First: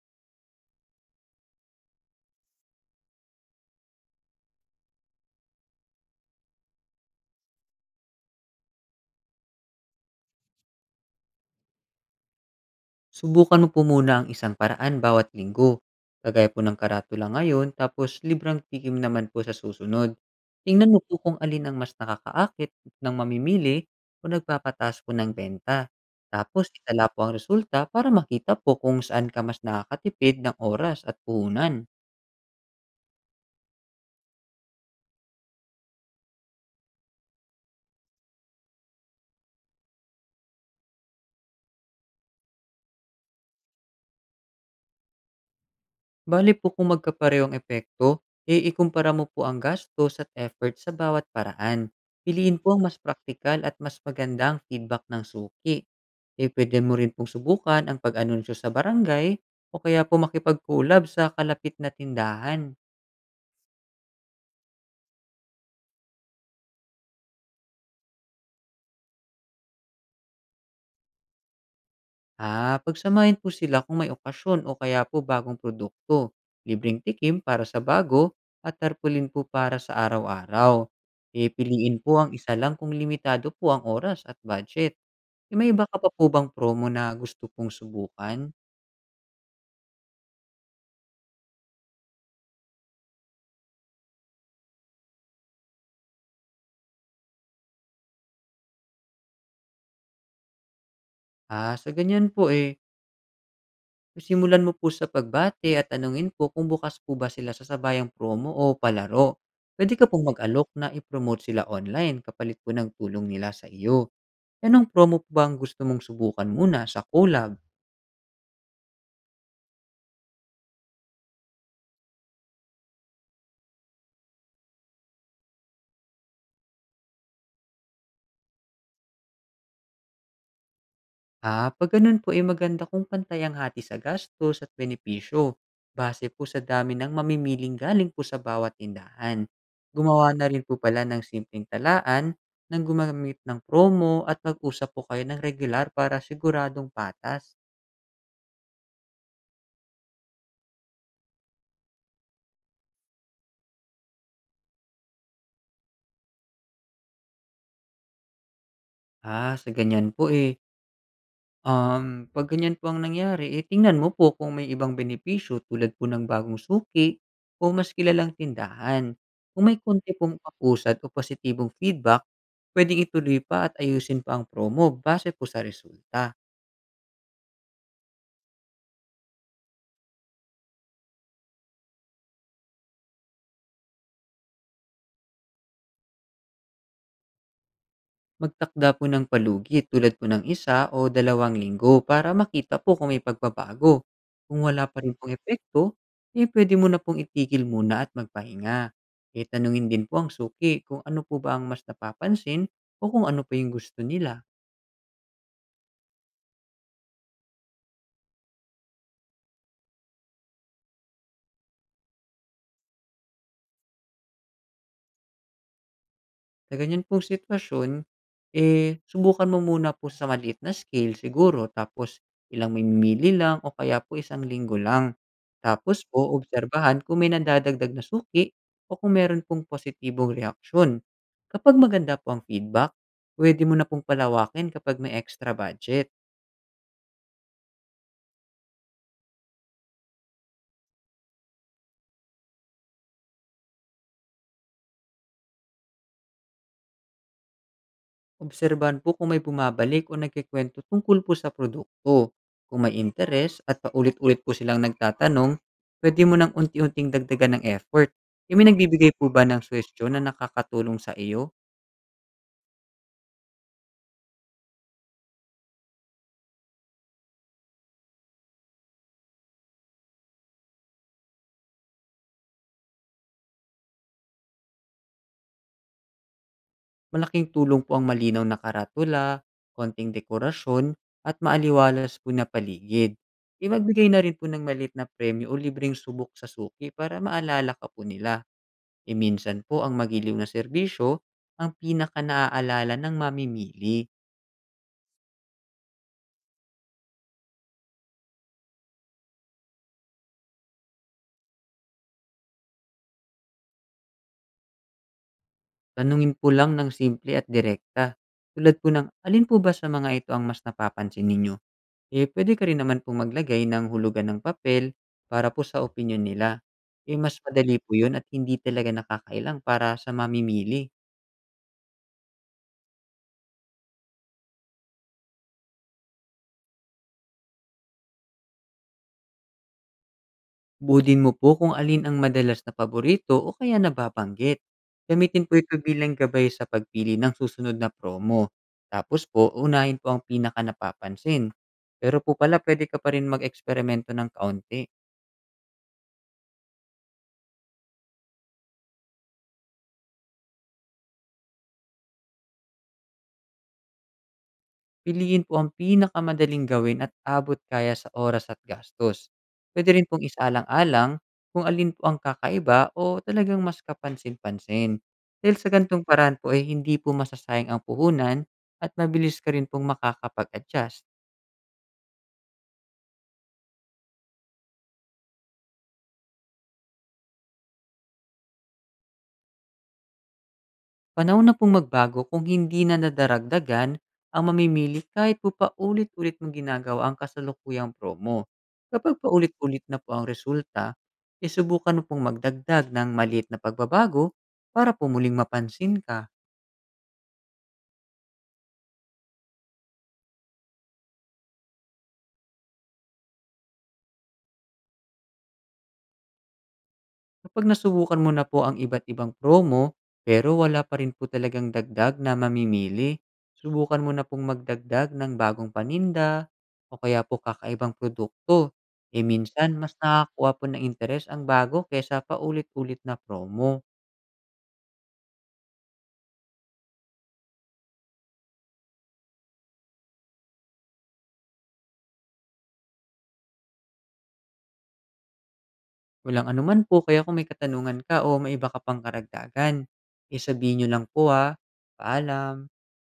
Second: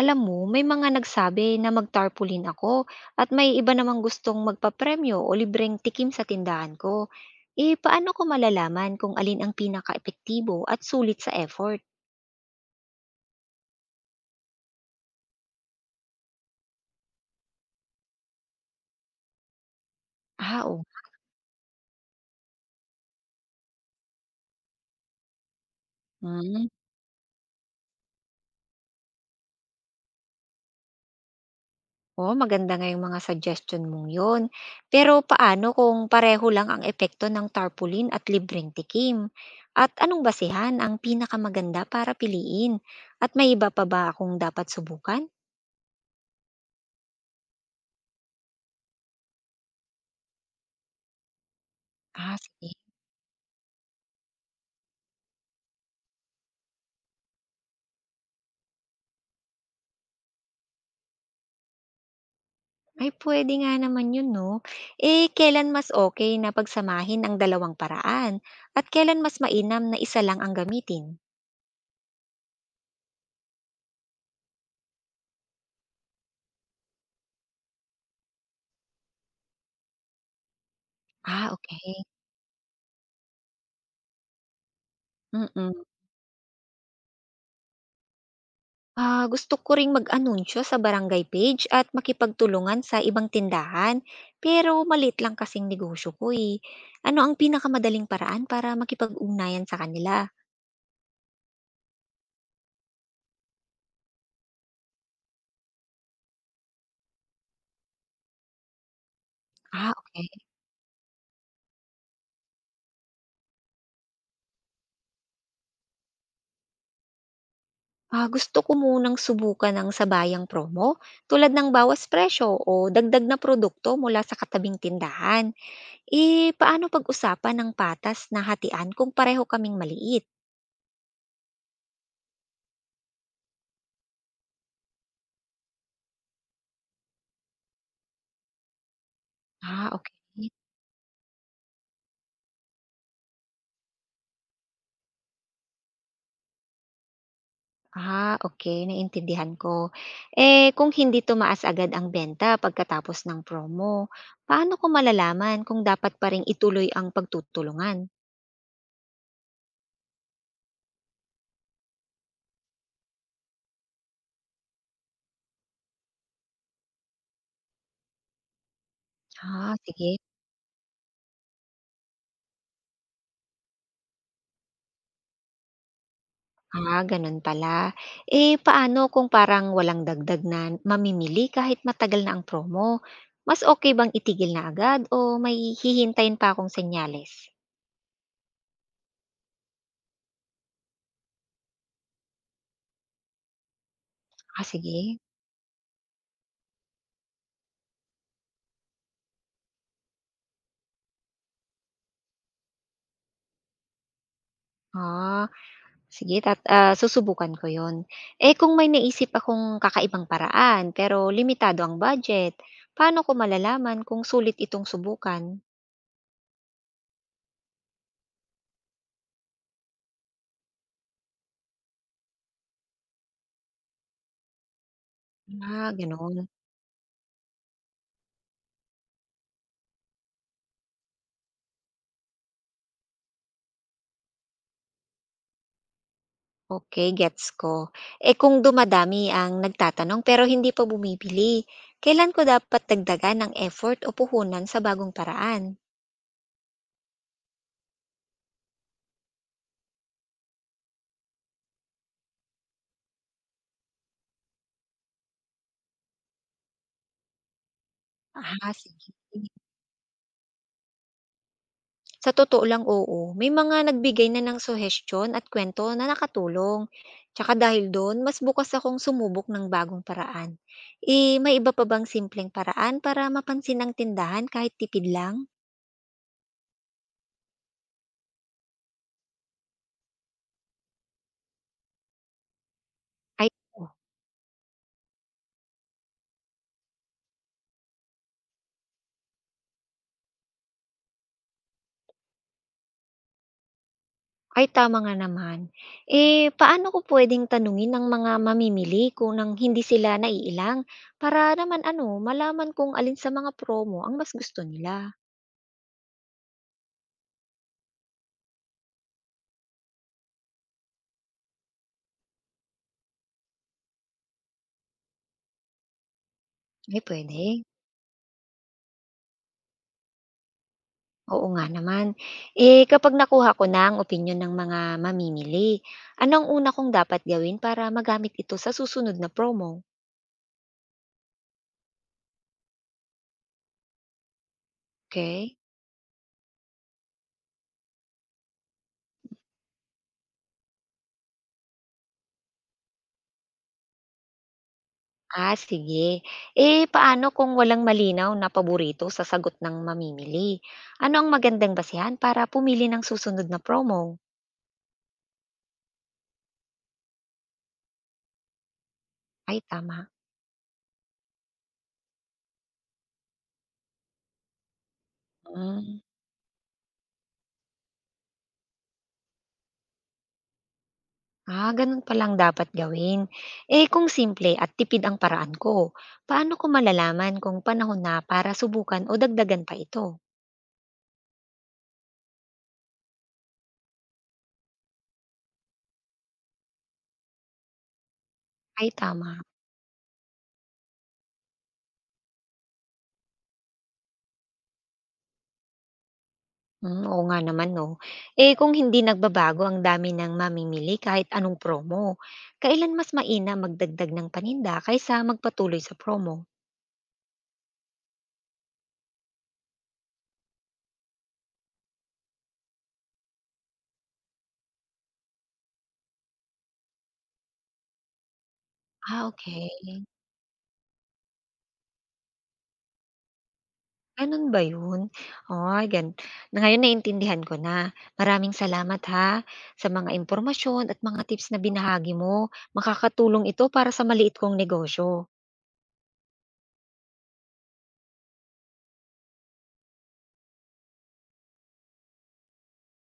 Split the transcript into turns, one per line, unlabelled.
Alam mo, may mga nagsabi na mag-tarpaulin ako at may iba namang gustong magpapremyo o libreng tikim sa tindahan ko. Eh, paano ko malalaman kung alin ang pinaka-epektibo at sulit sa effort?
Subukan mo po muna ang isang paraan bawat linggo, kagaya po ng karatula ngayon tapos librang tikim naman po sa susunod.
Ah, oo.
Tingnan mo po kung alin ang mas nakakaakit ng mamimili o nagpapataas po ng benta. Tapos
Hmm.
itala po ang resulta para makita po kung saan ka mas nakakatipid ng oras at puhunan.
Oh, maganda nga yung mga suggestion mong yon. Pero paano kung pareho lang ang epekto ng tarpaulin at libreng tikim? At anong basihan ang pinakamaganda para piliin? At may iba pa ba akong dapat subukan?
Bali po kung magkapareho ang epekto, e ikumpara mo po ang gastos at effort sa bawat paraan.
Ah,
Piliin po
sige.
ang mas praktikal at mas magandang feedback ng suki. Eh, puwede mo rin pong subukan ang pag-anunsyo sa barangay o kaya po makipag-collab sa kalapit na tindahan.
Ay, puwede nga naman yun 'no. Eh, kailan mas okay na pagsamahin ang dalawang paraan at kailan mas mainam na isa lang ang gamitin?
Ah, pagsamahin po sila kung may okasyon o kaya po bagong produkto. Libreng tikim para sa bago at tarpulin po para sa araw-araw. Eh,
Ah,
piliin
okay.
po ang isa lang kung limitado po ang oras at budget. Eh, may
Mm.
iba ka pa po bang promo na gusto pong subukan?
Ah, gusto ko ring mag-anunsyo sa barangay page at makipagtulungan sa ibang tindahan, pero malit lang kasing negosyo ko, eh. Ano ang pinakamadaling paraan para makipag-ugnayan sa kanila?
Ah, sa ganyan po eh, simulan mo po sa pagbate at tanungin po kung bukas po ba sila sa sabayang promo o palaro.
Ah,
Pwede ka pong
okay.
mag-alok na i-promote sila online kapalit po ng tulong nila sa iyo. Anong promo po ba ang gusto mong subukan muna sa collab?
Ah, gusto ko munang subukan ng sabayang promo tulad ng bawas presyo o dagdag na produkto mula sa katabing tindahan. Eh, paano pag-usapan ng patas na hatian kung pareho kaming maliit?
Ah, pag ganun po ay maganda kung pantay ang hati sa gastos at benepisyo. Base po sa dami ng mamimiling galing po sa bawat tindahan.
Ah, okay.
Gumawa na rin po pala ng simpleng talaan nang gumamit ng promo at mag-usap po kayo ng regular para siguradong patas.
Ah, okey, naintindihan ko. Eh, kung hindi tumaas agad ang benta pagkatapos ng promo, paano ko malalaman kung dapat pa ring ituloy ang pagtutulungan?
Ah, sa ganyan po, eh, 'pag ganyan po ang nangyari, eh, tingnan mo po kung may ibang benepisyo tulad po ng bagong suki o mas kilalang tindahan. Kung
Ah,
may
sige.
konti pong kapusad o positibong feedback, puwedeng ituloy pa at ayusin pa ang promo base po sa resulta.
Ah, gano'n pala. Eh, paano kung parang walang dagdag na mamimili kahit matagal na ang promo? Mas okay bang itigil na agad o may hihintayin pa akong senyales?
Magtakda po ng palugi tulad po ng 1 o 2 linggo para makita po kung may pagbabago.
Ah,
Kung wala pa rin
sige.
pong epekto, eh puwede mo na pong itigil muna at magpahinga. Eh tanungin din po ang suki kung ano po ba ang mas napapansin o kung ano pa yung gusto nila.
Ah. Sige tat susubukan ko 'yon. Eh, kung may naisip akong kakaibang paraan pero limitado ang budget, paano ko malalaman kung sulit itong subukan?
Sa ganyan pong sitwasyon, eh, subukan mo muna po sa maliit na scale siguro tapos ilang mamimili lang o kaya po isang linggo lang.
Ah,
Tapos po
gano'n.
obserbahan kung may nadadagdag na suki o kung meron pong positibong reaksyon. Kapag maganda po ang feedback, pwede mo na pong palawakin kapag may extra budget.
Okay, gets ko. Eh, kung dumadami ang nagtatanong pero hindi pa bumibili, kailan ko dapat dagdagan ng effort o puhunan sa bagong paraan?
Obserbahan po kung may bumabalik o nagkikwento tungkol po sa produkto. Kung may interes at paulit-ulit po silang nagtatanong, pwede mo nang unti-unting dagdagan ng effort. Kami
Ah,
nagbibigay
sige.
po ba ng suwestyon na nakakatulong sa iyo?
Sa totoo lang, oo. May mga nagbigay na ng suhestiyon at kwento na nakatulong. Tsaka dahil doon, mas bukas akong sumubok ng bagong paraan. Eh, may iba pa bang simpleng paraan para mapansin ang tindahan kahit tipid lang?
Malaking tulong po ang malinaw na karatula, konting dekorasyon, at maaliwalas po na paligid.
Ay, oo.
Imagbigay na rin po ng malit na premyo o libreng subok sa suki para maalala ka po nila. E minsan po ang magiliw na serbisyo ang pinaka naaalala ng mamimili.
Ay, tama nga naman. Eh, paano ko pwedeng tanungin ng mga mamimili kung nang hindi sila naiilang para naman ano, malaman kung alin sa mga promo ang mas gusto nila?
Tanungin po lang ng simple at direkta, tulad po ng, "Alin po ba sa mga ito ang mas napapansin ninyo?" Eh, pwede ka rin naman po maglagay ng hulugan ng papel para po sa opinyon nila.
Ay,
Eh, mas
pwede.
madali po 'yun at hindi talaga nakakailang para sa mamimili.
Oo nga naman. Eh, kapag nakuha ko na ang opinyon ng mga mamimili, anong ang una kong dapat gawin para magamit ito sa susunod na promo?
Budin mo po kung alin ang madalas na paborito o kaya nababanggit. Gamitin po
Okay?
ito bilang gabay sa pagpili ng susunod na promo. Tapos po, unahin po ang pinakanapapansin. Pero po pala pwede ka pa rin mag-eksperimento ng kaunti.
Ah, sige. Eh, paano kung walang malinaw na paborito sa sagot ng mamimili? Ano ang magandang basihan para pumili ng susunod na promo?
Piliin po ang pinakamadaling gawin at abot kaya sa oras at gastos.
Ay,
Puwede rin
tama.
pong isalang alang kung alin po ang kakaiba o talagang mas kapansin-pansin. Dahil sa
Mm.
ganitong paraan po ay hindi po masasayang ang puhunan at mabilis ka rin pong makakapag-adjust.
Ah, ganun palang dapat gawin. Eh, kung simple at tipid ang paraan ko, paano ko malalaman kung panahon na para subukan o dagdagan pa ito?
Panahon na pong magbago kung hindi na nadaragdagan ang mamimili kahit po paulit-ulit mong ginagawa ang kasalukuyang promo.
Ay,
Kapag
tama.
paulit-ulit na po ang resulta, eh, subukan mo pong magdagdag ng maliit na pagbabago para po muling mapansin ka.
Hmm, oo nga naman 'no. Eh, kung hindi nagbabago ang dami ng mamimili kahit anong promo, kailan mas maina magdagdag ng paninda kaysa magpatuloy sa promo?
Kapag nasubukan mo na po ang iba't ibang promo, pero wala pa rin po talagang dagdag na mamimili, subukan mo na pong magdagdag ng bagong paninda o kaya po kakaibang produkto. E
Ah, okay.
minsan, mas nakakuha po ng interes ang bago kaysa paulit-ulit na promo.
Gano'n ba 'yun? Ay, gan ngayon naintindihan ko na. Maraming salamat ha, sa mga impormasyon at mga tips na binahagi mo. Makakatulong ito para sa maliit kong negosyo.
Walang anuman po, kaya kung may katanungan ka o may iba ka pang karagdagan, isabihin nyo lang po ha. Paalam!